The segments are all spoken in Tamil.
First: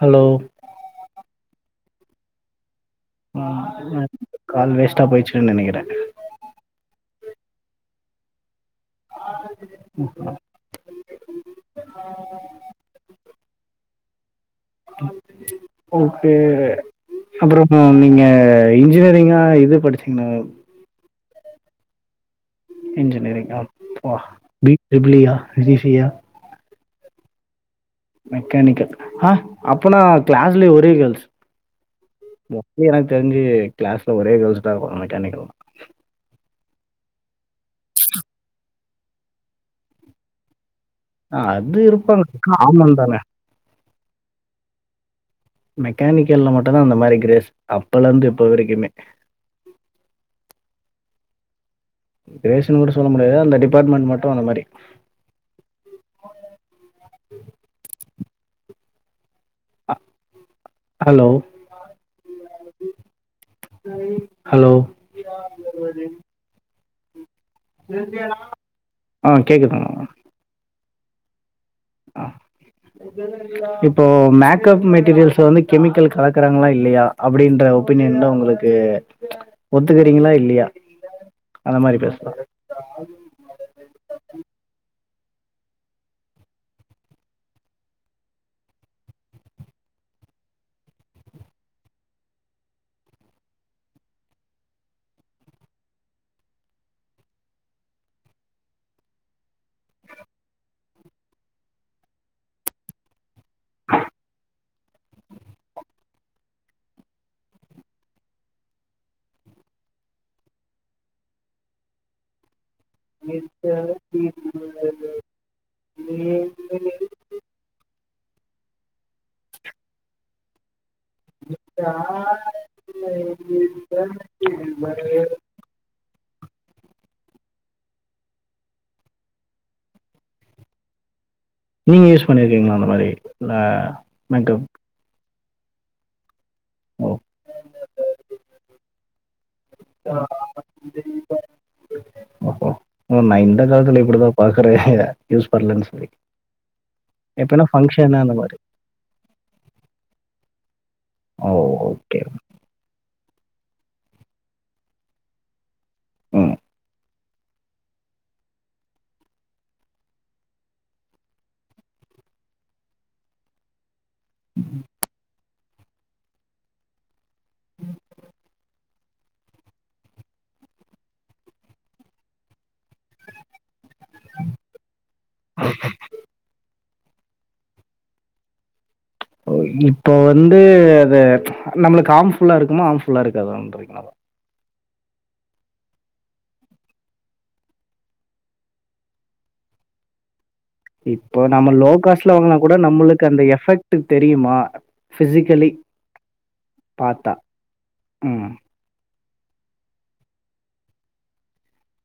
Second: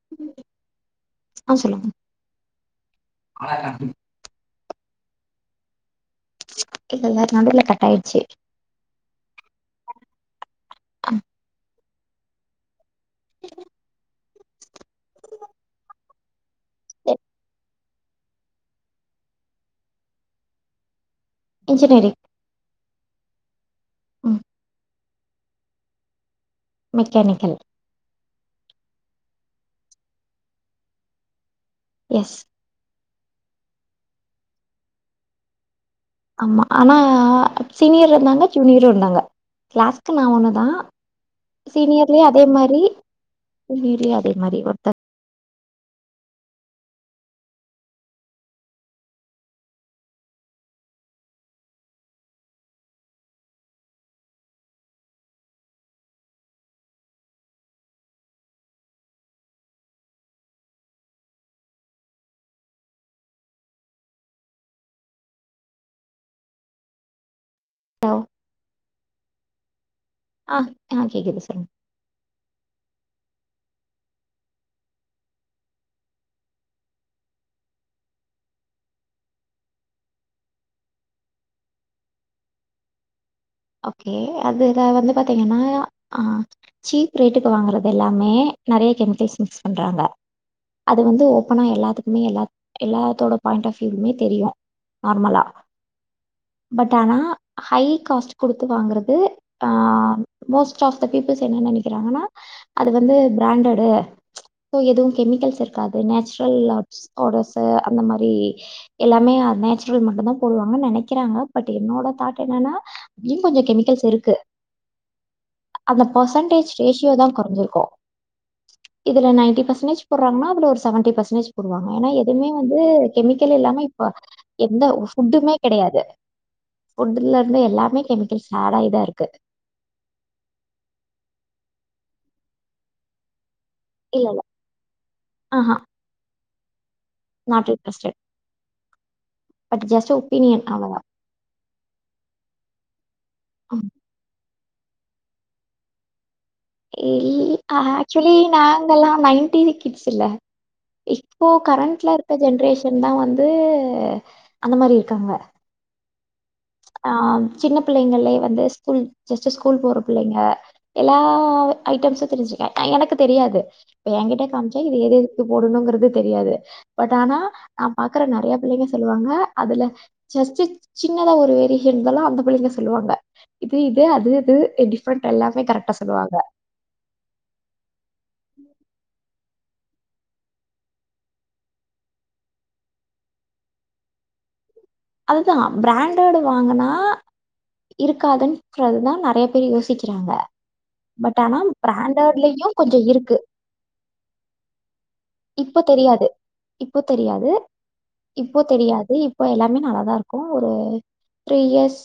ஹலோ ஆ சொல்லுங்க ம் கால் வேஸ்ட்டா போயிடுச்சுன்னு நெனைக்கிறே இல்லல்ல நடுவுல கட் ஆயிடுச்சு ம் ம் ம் [unintelligible] ஓகே அப்றம் மேம் நீங்க இன்ஜினியரிங்கா இது படிச்சீங்ளா இன்ஜினியரி இன்ஜினியரிங்கா அப்பா ம் B triple E yeah B C yeah mechanical mechanical ஆ அப்பனா கிளாஸ்லே ஒரே கேர்ள்ஸ் யெஸ் மோஸ்ட்லி எனக்கு தெரிஞ்சு கிளாஸ்ல ஒரே கேர்ள்ஸ்தா இருக்கு மெக்கானிக்கல் ஆமா ஆனா சீனியர் இருந்தாங்க ஜூனியரு இருந்தாங்க கிளாஸ்க்கு நா ஒன்னுதா ஆ அது சீனியர்லயு இருப்பாங்க அதே மாரி காமன் தானே ஜுனியர்லயு அதே மாரி ஒருத்தர் மெக்கானிக்கல்ல மட்டுந்தா அந்த மாரி கிரேஸ் அப்பல்லந்து இப்ப வரைக்குமே கிரேஸ்ன்னு கூட சொல்ல முடியாது அந்த டிபார்ட்மெண்ட் மட்டு அந்த மாரி ஹ ஹலோ ஹலோ ஹலோ. ஆ கேக்குதுங்க ஆ அ கேகுது சொல்லுங்க ஆ இப்போ மேக்கப் மெட்டீரியல்ஸ்ல வந்து கெமிக்கல் கலக்குறாங்களா இல்லையா அப்டின்ற ஒபீனியன்தா உங்களுக் கு ஒத்துக்கறீங்களா இல்லையா அந்த மாரி பேசலா அதாவது ஓகே அதுல வந்து பாத்தீங்கன்னா ஆ சீப் ரேட்டுக்கு வாங்கறது எல்லாமே நிறைய கெமிக்கல்ஸ் மிக்ஸ் பண்றாங்க அது வந்து ஓபனா எல்லாத்துக்குமே எல்லா எல்லாத்தோட பாயிண்ட் ஆஃப் வியூக்குமே தெரியும் நார்மலா பட் ஆனா ஹை காஸ்ட் குடுத்து வாங்கறது அ மோஸ்ட் ஆஃப் த பீப்புள்ஸ் என்ன நினைக்கிறாங்கன்னா அது வந்து பிராண்டடு ஸோ எதுவும் கெமிக்கல்ஸ் இருக்காது நேச்சுரல் ஆஷ்கட்ர்ஸு அந்த மாறி எல்லாமே அ நேச்சுரல் மட்டும்தான் போடுவாங்குன்னு நினைக்கிறாங்க பட் என்னோட தாட் என்னன்னா லியும் கொஞ்சம் கெமிக்கல்ஸ் இருக்கு அந்த பெர்சன்டேஜ் ரேஷியோ தான் குறைஞ்சிருக்கும் இதுல நைன்டி பெர்சென்டேஜ் போடுறாங்கன்னா அதுல ஒரு செவன்டி பெர்செண்டேஜ் வாங்க ஏன்னா எதுவுமே வந்து கெமிக்கல் இல்லாம இப்ப எந்த புட்டுமே கிடையாது புட்ல இருந்து எல்லாமே கெமிக்கல்ஸ் ஆட் ஆய் தான் இருக்கு நீங்க யூஸ் பண்ணியிருக்கீங்களா அந்த மாறி இல்ல இல்ல இல்ல ஆஹ ஓ நாட் இன்டர்ஸ்டட் ஆ ஓ நான் இந்த காலத்துல இப்படிதான் பாக்குறேன் யூஸ் பன்னலன்னு சொல்லி இ எப்பனா ஃபங்க்ஷன் ஆக்சுவலி அந்த மாதிரி நாங்கெல்லாம் நைன்டி கிட்ஸ்ல்ல இப்போ ஓ கரண்ட்ல ஓகே இருக்க ஜென்ரேஷன் தான் வந்து அந்த மாறி இருக்காங்க ம் ஆ சின்ன பிள்ளைங்களலே வந்து ஸ்கூல் ஜஸ்ட் ஸ்கூல் போற பிள்ளைங்க எல்லா ஐட்டம்ஸும் தெரிஞ்சுக்குவேன் ஆ எனக்கு தெரியாது எங்கிட்ட காம்ச்சா இது எது எதுக்கு போடணுங்கிறது தெரியாது பட் ஆனா நான் பாக்குற நறைய பிள்ளைங்க சொல்லுவாங்க அதுல ஜஸ்ட்டு சின்னதா ஒரு வேரியேஷன்ஸ்ல்லாம் அந்த புள்ளைங்க சொல்லுவாங்க இது இது அது அது டிப்ரெண்ட் எல்லாமே கரெக்ட்டா சொல்லுவாங்க இப்போ வந்து அது நம்மளுக்கு ஹாம்ஃபுல்லா இருக்குமா ஹாம்ஃபுல்லா இருக்காதா ன்றீங்களா அதுதான் பிராண்டடு வாங்கனா இருக்காதுன்றது தான் நெறைய பேர் யோசிக்கிறாங்க பட் இப்போ ஆனா நம்ம லோ காஸ்ட்ல வாங்னா கூட பிராண்டட்லயும் கொஞ்சம் நம்மளுக்கு இருக்கு அந்த எஃபெக்ட் தெரியுமா பிசிக்கலி இப்போ தெரியாது இப்போ பார்த்தா தெரியாது ம் இப்போ தெரியாது இப்போ எல்லாமே நல்லாதா இருக்கும் ஒரு த்ரீ இயர்ஸ்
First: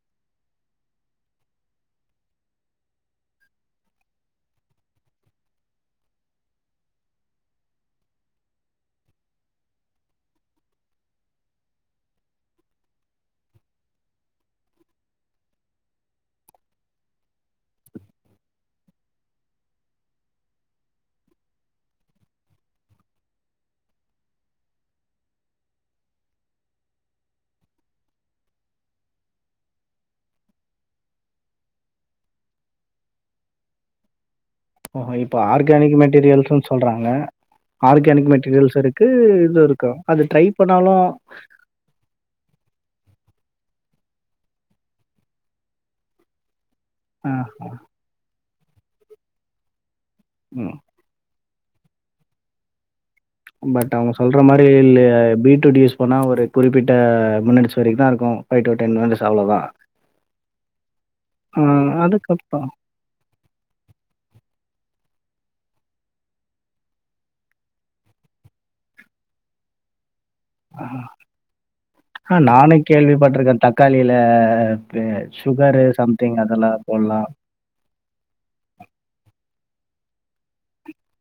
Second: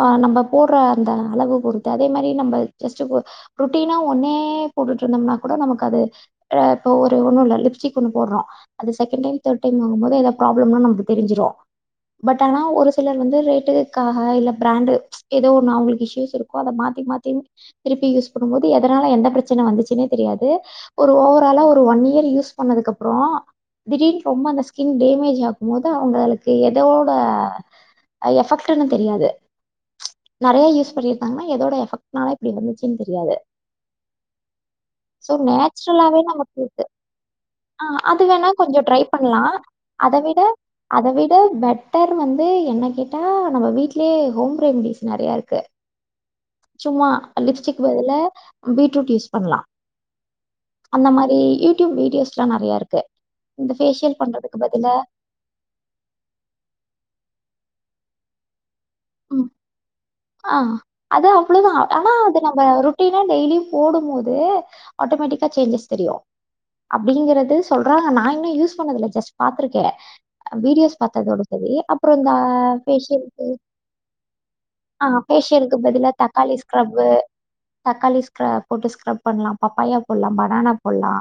ஆ நம்ப போடுற அந்த அளவு பொறுத்து அதே மாதிரி நம்ம ஜஸ்ட்டு ரொட்டீனா ஒன்னே போட்டுட்டு இருந்தோம்னா கூட நமக்கு அது இப்ப ஒரு ஒன்னும் இல்ல லிப்ஸ்டிக் ஒண்ணு போடுறோம் அது செகண்ட் டைம் தேர்ட் டைம் வாங்கும்போது எத பராப்ளம்னா நமக்கு தெரிஞ்சுரும் பட் ஆனா ஒரு சிலர் வந்து ரேட்டுக்காக இல்ல பிராண்டு ஏதோ ஒன்னு அவங்களுக்கு இஷ்யூஸ் இருக்கோ அத மாத்தி மாத்தி திருப்பி யூஸ் பண்ணும் போது எதனால எந்த பிரச்சனை வந்துச்சுன்னே தெரியாது ஒரு ஓவராலா ஒரு ஒன் இயர் யூஸ் பண்ணதுக்கு அப்புறம் திடீனு ரொம்ப அந்த ஸ்கின் டேமேஜ் ஆகும் போது அவங்களுக்கு எத் எதோட எஃபெக்ட்டுன்னு தெரியாது நறைய யூஸ் பண்ணியிருந்தாங்கன்னா எதோட எஃபெக்ட்னால இப்படி வந்துச்சுன்னு தெரியாது ஓஹோ! சோ இப்ப ஆர்கானிக் நேச்சுரலாவே நமக்கு மெட்டீரியல்ஸ்ன்னு இருக்கு சொல்றாங்க. ஆ அது ஆர்கானிக் வேணா கொஞ்ச மெட்டீரியல்ஸ் ட்ரை இருக்கு, பண்லா இது இருக்கு. அத அது விட ட்ரை பண்ணாலும் அத விட பெட்டர் வந்து என்ன கேட்டா நம்ம வீட்லே ஹோம் ரெம்டிஸ் நெறையா இருக்கு சும்மா அ லிப்ஸ்டிக் பதுல பீட்ரூட் யூஸ் பண்லா ம்மா அந்த மாரி யூட்யூப் வீடியோஸ்லா நெறையா இருக்கு இந்த பட் அவ்ங்க ஃபேஷியல் சொல்ற பண்றதுக்கு மாரி பதிலா இல்ல பீட்ரூட் யூஸ் பண்ணா ஒரு குறிப்பிட்ட மினிட்ஸ் வரைக்கு தா இருக்கு ஃபைவ் டூ டென்‌ மினிட்ஸ் ம் அவ்ளதா ஆ அது அவ்ளோதா ஆனா அத நம்ப அதுக்கப்புறம் ஒரு ரொட்டீனா டெய்லியு போடும் போது ஆட்டோமேட்டிக்கா சேஞ்சஸ் தெரியு அப்டிங்கிறது சொல்றாங்க நா இன்னு யூஸ் பண்ணதில்ல ஜஸ்ட் பாத்துருக்கே அ வீடியோஸ் பாத்ததோடு செரி அப்றோ இந்த பேஷியல் கிட் காலைல ஆ ஹா ஃபேஷியலுக்கு பதிலா தக்காளி ஸ்க்ரப்பு போடலாம். தக்காளி ஸ்க்ரப் போட்டு ஸ்கிரப் பண்லா பப்பாயா போட்லா பனானா போட்லா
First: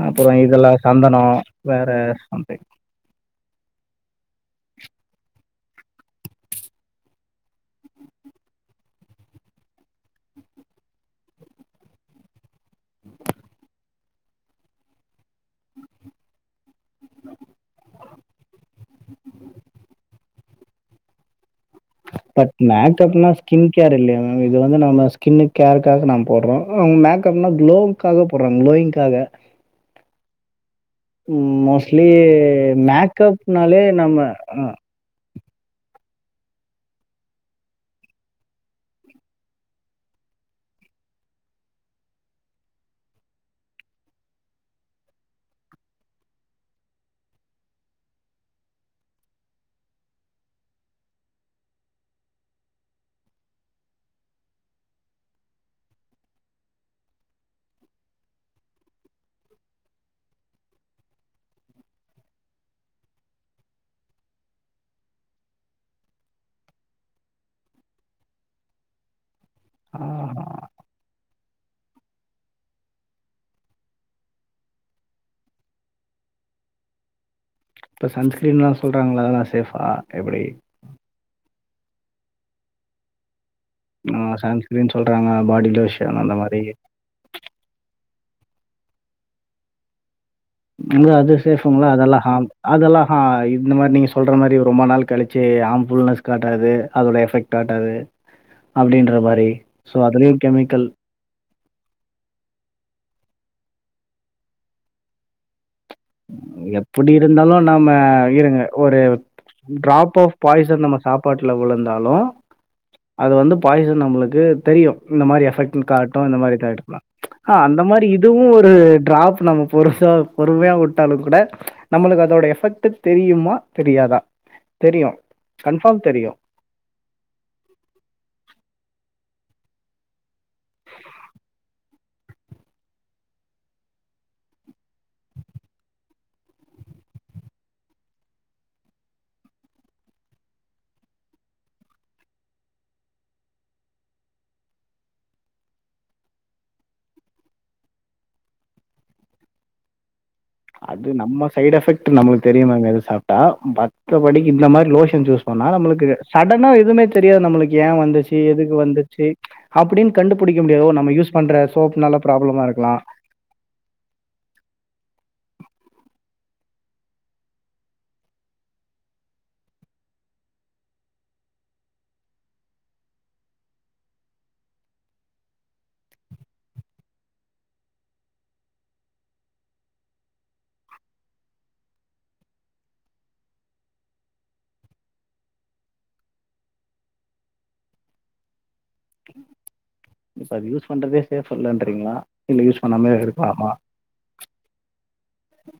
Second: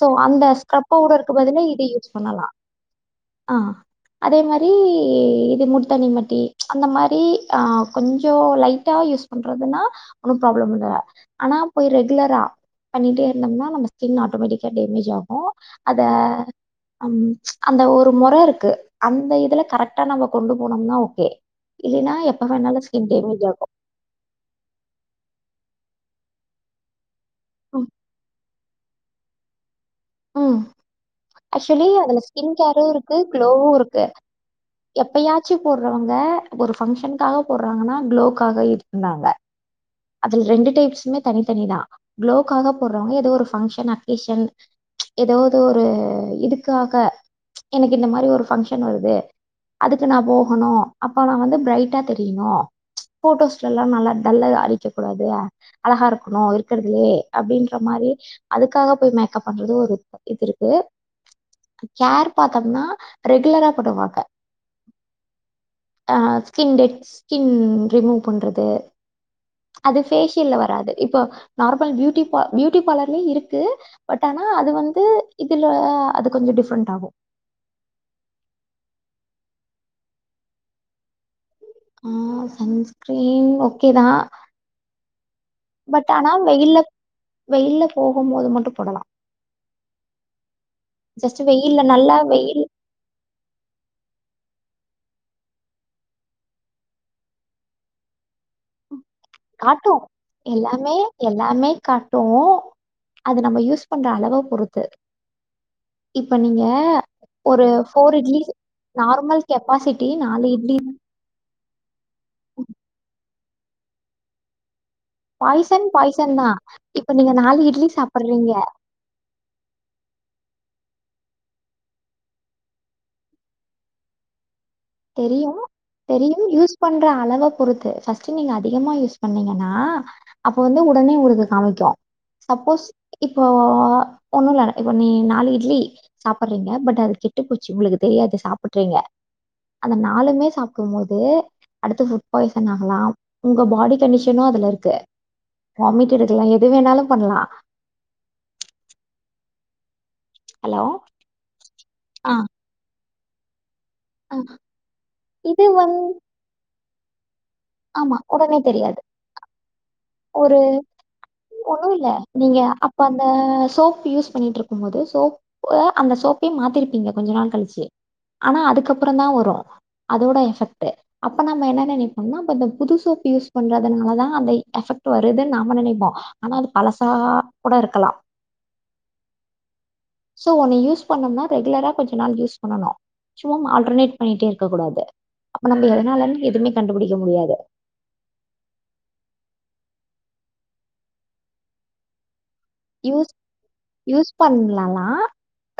சோ அப்புறம் அந்த இதெல்லாம் சந்தனம், ஸ்கரப்ஸபவுடருக்கு பதிலா இத வேற யூஸ் பண்ணலா சம்திங். ஆ அதே மாரி இது முல்தாணி மட்டி அந்த மாரி ஆ கொஞ்ச லைட்டா யூஸ் பண்றதுனா ஒன்னு ப்ராப்ளம் இல்ல ஆனா போய் ரெகுலரா பண்ணிட்டே இருந்தம்னா நம்ம ஸ்கின் ஆட்டோமேட்டிக்கா டேமேஜ் ஆகு அத அம் அந்த ஒரு மொற இருக்கு அந்த இதுல கரெக்டா நம்ம கொண்டு போனம்னா ஓகே இல்லைனா எப் பட் மேக்கப்னா ஸ்கின் கேர் இல்லையா மேம் இது வந்து நம்ம ஸ்கின்னு கேருக்காக நாம் போட்றோ ம் மேக் இப்ப என்ன ம் க்ளோவுக்காக போறாங்க குளோயி்ங்காக ம் ம் ஆக்சுவலி மோஸ்ட்லி அதுல ஸ்கின் கேரு இருக்கு க்ளோவு மேக்கப்னாலே இருக்கு நம்ம அ ஆ எப்பயாச்சு போட்றவுங்க ஒரு ஃபங்க்ஷனுக்காக போட்றாங்கனா க்ளோக்காக இருக்குந்தாங்க அதுல ரெண்டு டைப்ஸ்மே தனித்தனி தா குளோக்காக போடாறவ்ங்க எதோ ஒரு பங்க்ஷன் அக்கேஷன் எதாவ்து ஒரு இதுக்காக எனக்கு இந்த மாரி ஒரு ஃபங்க்ஷன் வருது அதுக்கு நா போகணு அப்ப நா வந்து பிரைட்டா தெரியணு போட்டோஸ்டெல்லா நல்லா டல்லா அல் ச்ச கூடாதுல அழகா இருக்கணு இருக்கறதுலே அப்டின்ற மாரி அதுக்காக போய் மேக்கப் பண்றது ஒரு இது இருக்கு கேர் பாத்தம்னா ரெகுலரா படுவாங்க ஆ ஸ்கின் டெட் ஸ்கின் ரிமூவ் பண்றது அது ஆ ஃபேஷியல்ல வராது இப்போ நார்மல் பியூட்டி பா பியூட்டி பார்லர்லயு இருக்கு பட் ஆனா அது வந்து இதுல அது கொஞ்ச டிஃப்ரெண்ட் ஆகு இப்ப சன்ஸ்கிரீன்லா சொல்றாங்கள அதெல்லா சேஃபா எப்டி ஆ சன்ஸ்க்ரீன் ஓ ஆ சன்ஸ்க்ரீன் சொல்றாங்க பாடி பட் லோஷன் ஆனா அந்த மாரி வெயில்ல வெயில்ல போகம் போது மட்டு போடலா ரொம்ப அது ஜஸ்ட் வெயில்ல சேஃபுங்ளா நல்லா அதெல்லா ஹான் வெயில் அதெல்லா ஆ இந்த மாரி நீங்க சொல்ற மாரி ரொம்ப நாள் கழிச்சு ஹார்ம்ஃபுல்னஸ் காட்டாது அதோட எஃபெக்ட் காட்டாது அப்டின்ற மாரி காட்டு சோ அதுலயு கெமிக்கல் எல்லாமே எல்லாமே காட்டு அது நம்ம யூஸ் பண்ற அளவ பொறுத்து இப்ப நீங்க எப்டி இருந்தாலு ஒரு நம்ம ஃபோர் இட்லி இருங்க ஒரு நார்மல் கெப்பாசிட்டி ட்ராப் ஆஃப் நாலு இட்லி பாய்சன் நம்ம சாப் பாட்டல விழுந்தாலு அது வந்து பாய்சன் நம்மளுக்கு தெரியு இந்த மாரி பாய்சன் எபெக்ட்னு காட்டு பாய்சன் அந்த தா மாரி இப்ப நீங்க நாலு அந்த இட்லி மாரி இதுவு சாப்புட்றீங்க ஒரு ட்ராப் நம்ம பொருசா பொறுமையா உட்டாலு கூட நம்மளுக்கு அதோட எஃபெக்ட் தெரியுமா தெரியாதா தெரியு கன்ஃபார்ம் தெரியு பண்ற அளவ பொறுத்து ஃபஸ்ட்டு நீங்க அதிகமா யூஸ் பண்ணீங்கனா அப்ப வந்து உடனே உங்களுக்கு காமிக்கு சப்போஸ் இப்போ ஒண்ணு இல்ல இப்போ நீ நாலு இட்லி சாப்பறீங்க பட் அது கெட்டு போச்சி உங்களுக்கு தெரியாது சாப்ட்றீங்க அந்த நாளுமே சாப்டும் போது அடுத்து ஃபுட் பாய்சன் ஆகலா உங்க பாடி கண்டிஷனு அதுல இருக்கு வாமிட் எடுக்கலா எது வேணாலு பண்ணலா ஹலோ அது நம்ம சைடு் எஃபெக்ட் ஆ நம்ளுக்கு தெரியு மேம் எது சாப்ட்டா மட்ர ஆ படிக்கு இந்த மாரி லோஷன் யூஸ் இது பண்ணா வந் நம்மளுக்கு சடனா எதுமே தெரியாது நம்ளுக் ஏன் ஆமா வந்துச்சு உடனே எதுக்கு தெரியாது வந்துச்சு அப்டின் ஒரு கண்டுபுடிக்க முடியாது ஓ நம்ம யூஸ் பண்ற சோப்னால ப்ராபளமா இருக்கலா த அ சோப் யூஸ் பண்ணிட்டு இருக்கும் போது சோப்பு அந்த சோப்பயே மாதிருப்பீங்க கொஞ்ச நாள் கழிச்சி ஆனா அதுக்கப்றம் தா வரு அதோட எஃபெக்ட்டு அப்ப நாம என்ன நெனைப்போனா நம்ம இந்த புது சோப் யூஸ் பண்றதுனாலதா அந்த எஃபெக்ட் வருதுன்னு நாம நெனைப்போ ஆனா அது பழசா கூட இருக்கலா சோ ஒன்னு யூஸ் பண்ணும்னா ரெகுலரா கொஞ்ச நாள் யூஸ் பண்ணனு சும்மா ஆல்டர்னேட் பண்ணிட்டே இருக்க கூடாது அப்ப நம்ம எதனால எதுவுமே கண்டுபுடிக்க முடியாது இப்ப அது யூஸ் பண்றதே சேஃப் இல்லன்ட்றீங்களா இல்ல யூஸ் பண்ணாமே இருக்லாமா யூஸ் பண்லலா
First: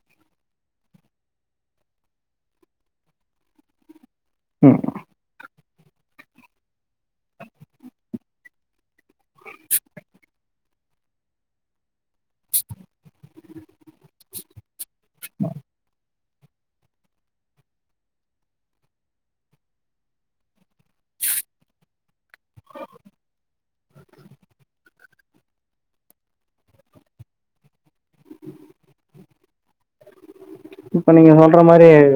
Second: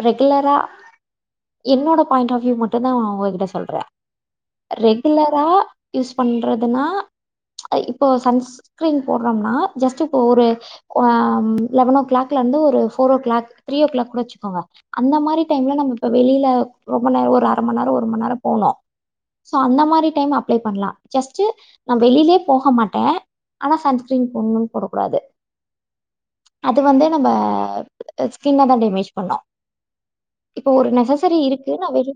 ரெகுலரா என்னோட பாயிண்ட் ஆஃப் யூ மட்டுதா உங்ககிட்ட சொல்ற ம். ரெ குல்லரா யூஸ் பண்றதுன்னா அ இப்போ சன்ஸ்கிரீன் போறோம்னா ஜஸ்ட் இப்போ ஒரு ஆ ம் லெவன் ஓ கிளாக் இலந்து ஒரு ஃபோரோ o'clock three o'clock கூட வச்சிகோங்க அந்த மாரி டைம்ல நம்ம இப்ப வெளில ரொம்ப நேர ஒரு அர மண் நேரோ ஒரு மண் நேரோ போனோ சோ அந்த மாரி டைம்ல அப்ளே பண்லா ஜஸ்ட்டு நா வெளிலே போக மாட்ட ஆனா சன்ஸ்கிரீன் போடனுன் போடக் கூடாது அது வந்து நம்ம ஸ்கின்னதா டேமேஜ் பண்ணு இப்போ ஒரு இப்ப நீங்க நெசசரி சொல்ற இருக்கு மாரி நா வெளி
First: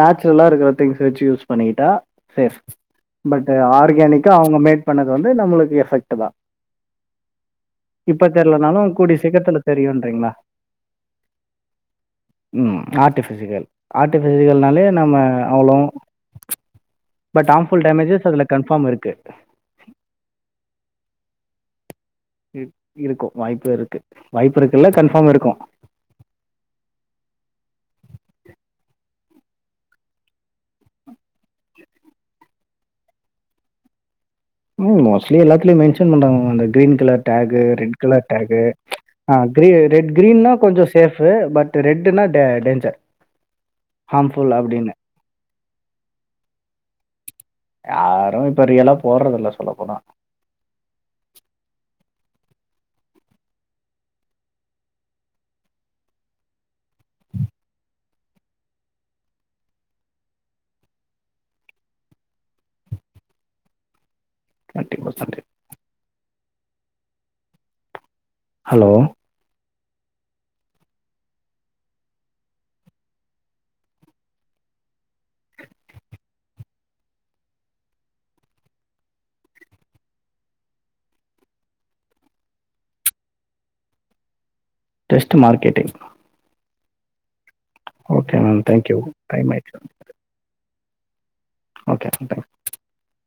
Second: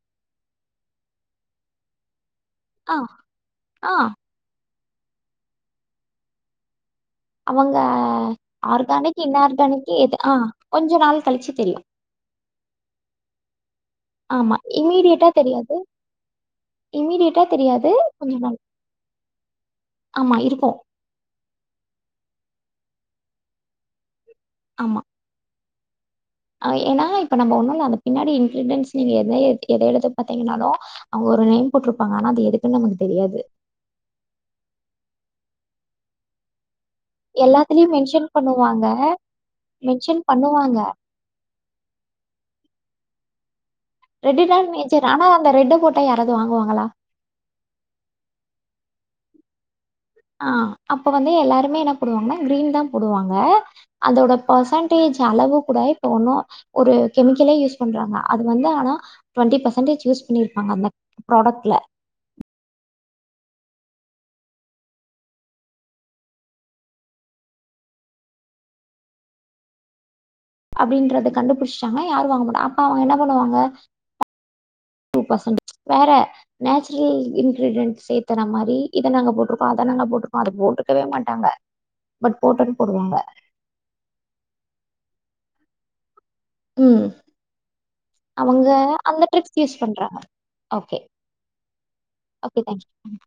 நேச்சுரலா இருக்கிற திங்ஸ் வச்சி யூஸ் பண்ணிட்டா சேஃப் ஆ பட் ஆ ஆர்கானிக் கா அவுங்க மேட் பண்ணது வந்து நம்மளுக்கு எஃபெக்ட்தா அவுங்க தெர்லனாலும் கூடிய ஆர்கானிக் சீக்கிரத்துல இன்ஆர்கானிக் எது தெரியுன்றீங்களா? ஆ கொஞ்ச நாள் கழிச்சு தெரியு ம் ஆர்ட்டிஃபிஷிகல் ஆமா ஆர்ட்டிஃபிஷிக்கல்னாலே நம்ம அவ்ளோ இம்மீடியெட்டா பட் ஹார்ம்ஃபுல் தெரியாது டேமேஜஸ் கொஞ்ச அதுல நாள் கன்ஃபார்ம் இருக்கு. ஆமா இருக்கு இருக்கோ வாய்பு இருக்கு வாய்பு இருக்குல்ல கன்ஃபார்ம் இருக்கு ஆ ஏனா இப்ப நம்ம ஒண்ணுயில்ல அந்த பின்னாடி இன்கிரிடியன்ட்ஸ் நீங்க எத எத எடுத்து பாத்தீங்கன்னாலு அவுங்க ஒரு நேம் போட்டுருப்பாங்க ஆனா அது எதுக்குன்னு நமக்கு தெரியாது ம் மோஸ்லி எல்லாதுலையு மென்ஸன் பன்றாங்க இந்த கிரீன் கலர் டேக்கு எல்லாத்துலயும் ரெட் கலர் மென்ஷன் டேக்கு பண்ணுவாங்க ஆ கீரி ரெட் மென்ஷன் கிரீனா பண்ணுவாங்க கொஞ்ச சேஃப் பு பட் ரெட்டுனா டே டேஞ்ஜர் ரெட்டுதா நேச்சர் ஆனா அந்த ரெட்டு போட்டா யாராவது வாங்குவாங்களா யாரு இப்ப ரியெல்லா போட்றதில்ல சொல்ல போனா ஆ அப்ப வந்து எல்லாருமே என்ன போடுவாங்கன்னா கிரீன் தா போடுவாங்க அதோட பர்சன்டேஜ் அளவு கூட இப்போ ஒன்னு ஒரு கெமிக்கலே யூஸ் பண்றாங்க அது வந்து ஆனா டுவெண்ட்டி பெர்சன்டேஜ் யூஸ் பண்ணிருப்பாங்க அந்த ப்ராடக்ட்ல டுவென்டி பர்சன்ட்டு ஹலோ அப்டின்றத கண்டுபிடிச்டாங்கனா யாரு வாங்க மாட்டா அப்ப அவங்க என்ன பண்ணுவாங்க டூ பர்சன்டு வேற நேச்சுரிலி இன்கிரீடியன்ட் சேத்துற மாரி இத நாங்க போட்ருக்கோ அத நாங்க போட்ருக்கோ அத போட்ருக்கவே மாட்டாங்க பட் போட்டன் போடுவாங்க ஜஸ்ட் மார்கெட்டிங் ம் ஓகே மேம் அவுங்க தேங்க்யூ அந்த டைம் ட்ரிக்ஸ் ஆயிடுச்சு யூஸ் பண்றாங்க ஓகே ஓகே பண்ட ஓகே தேங்க் ம்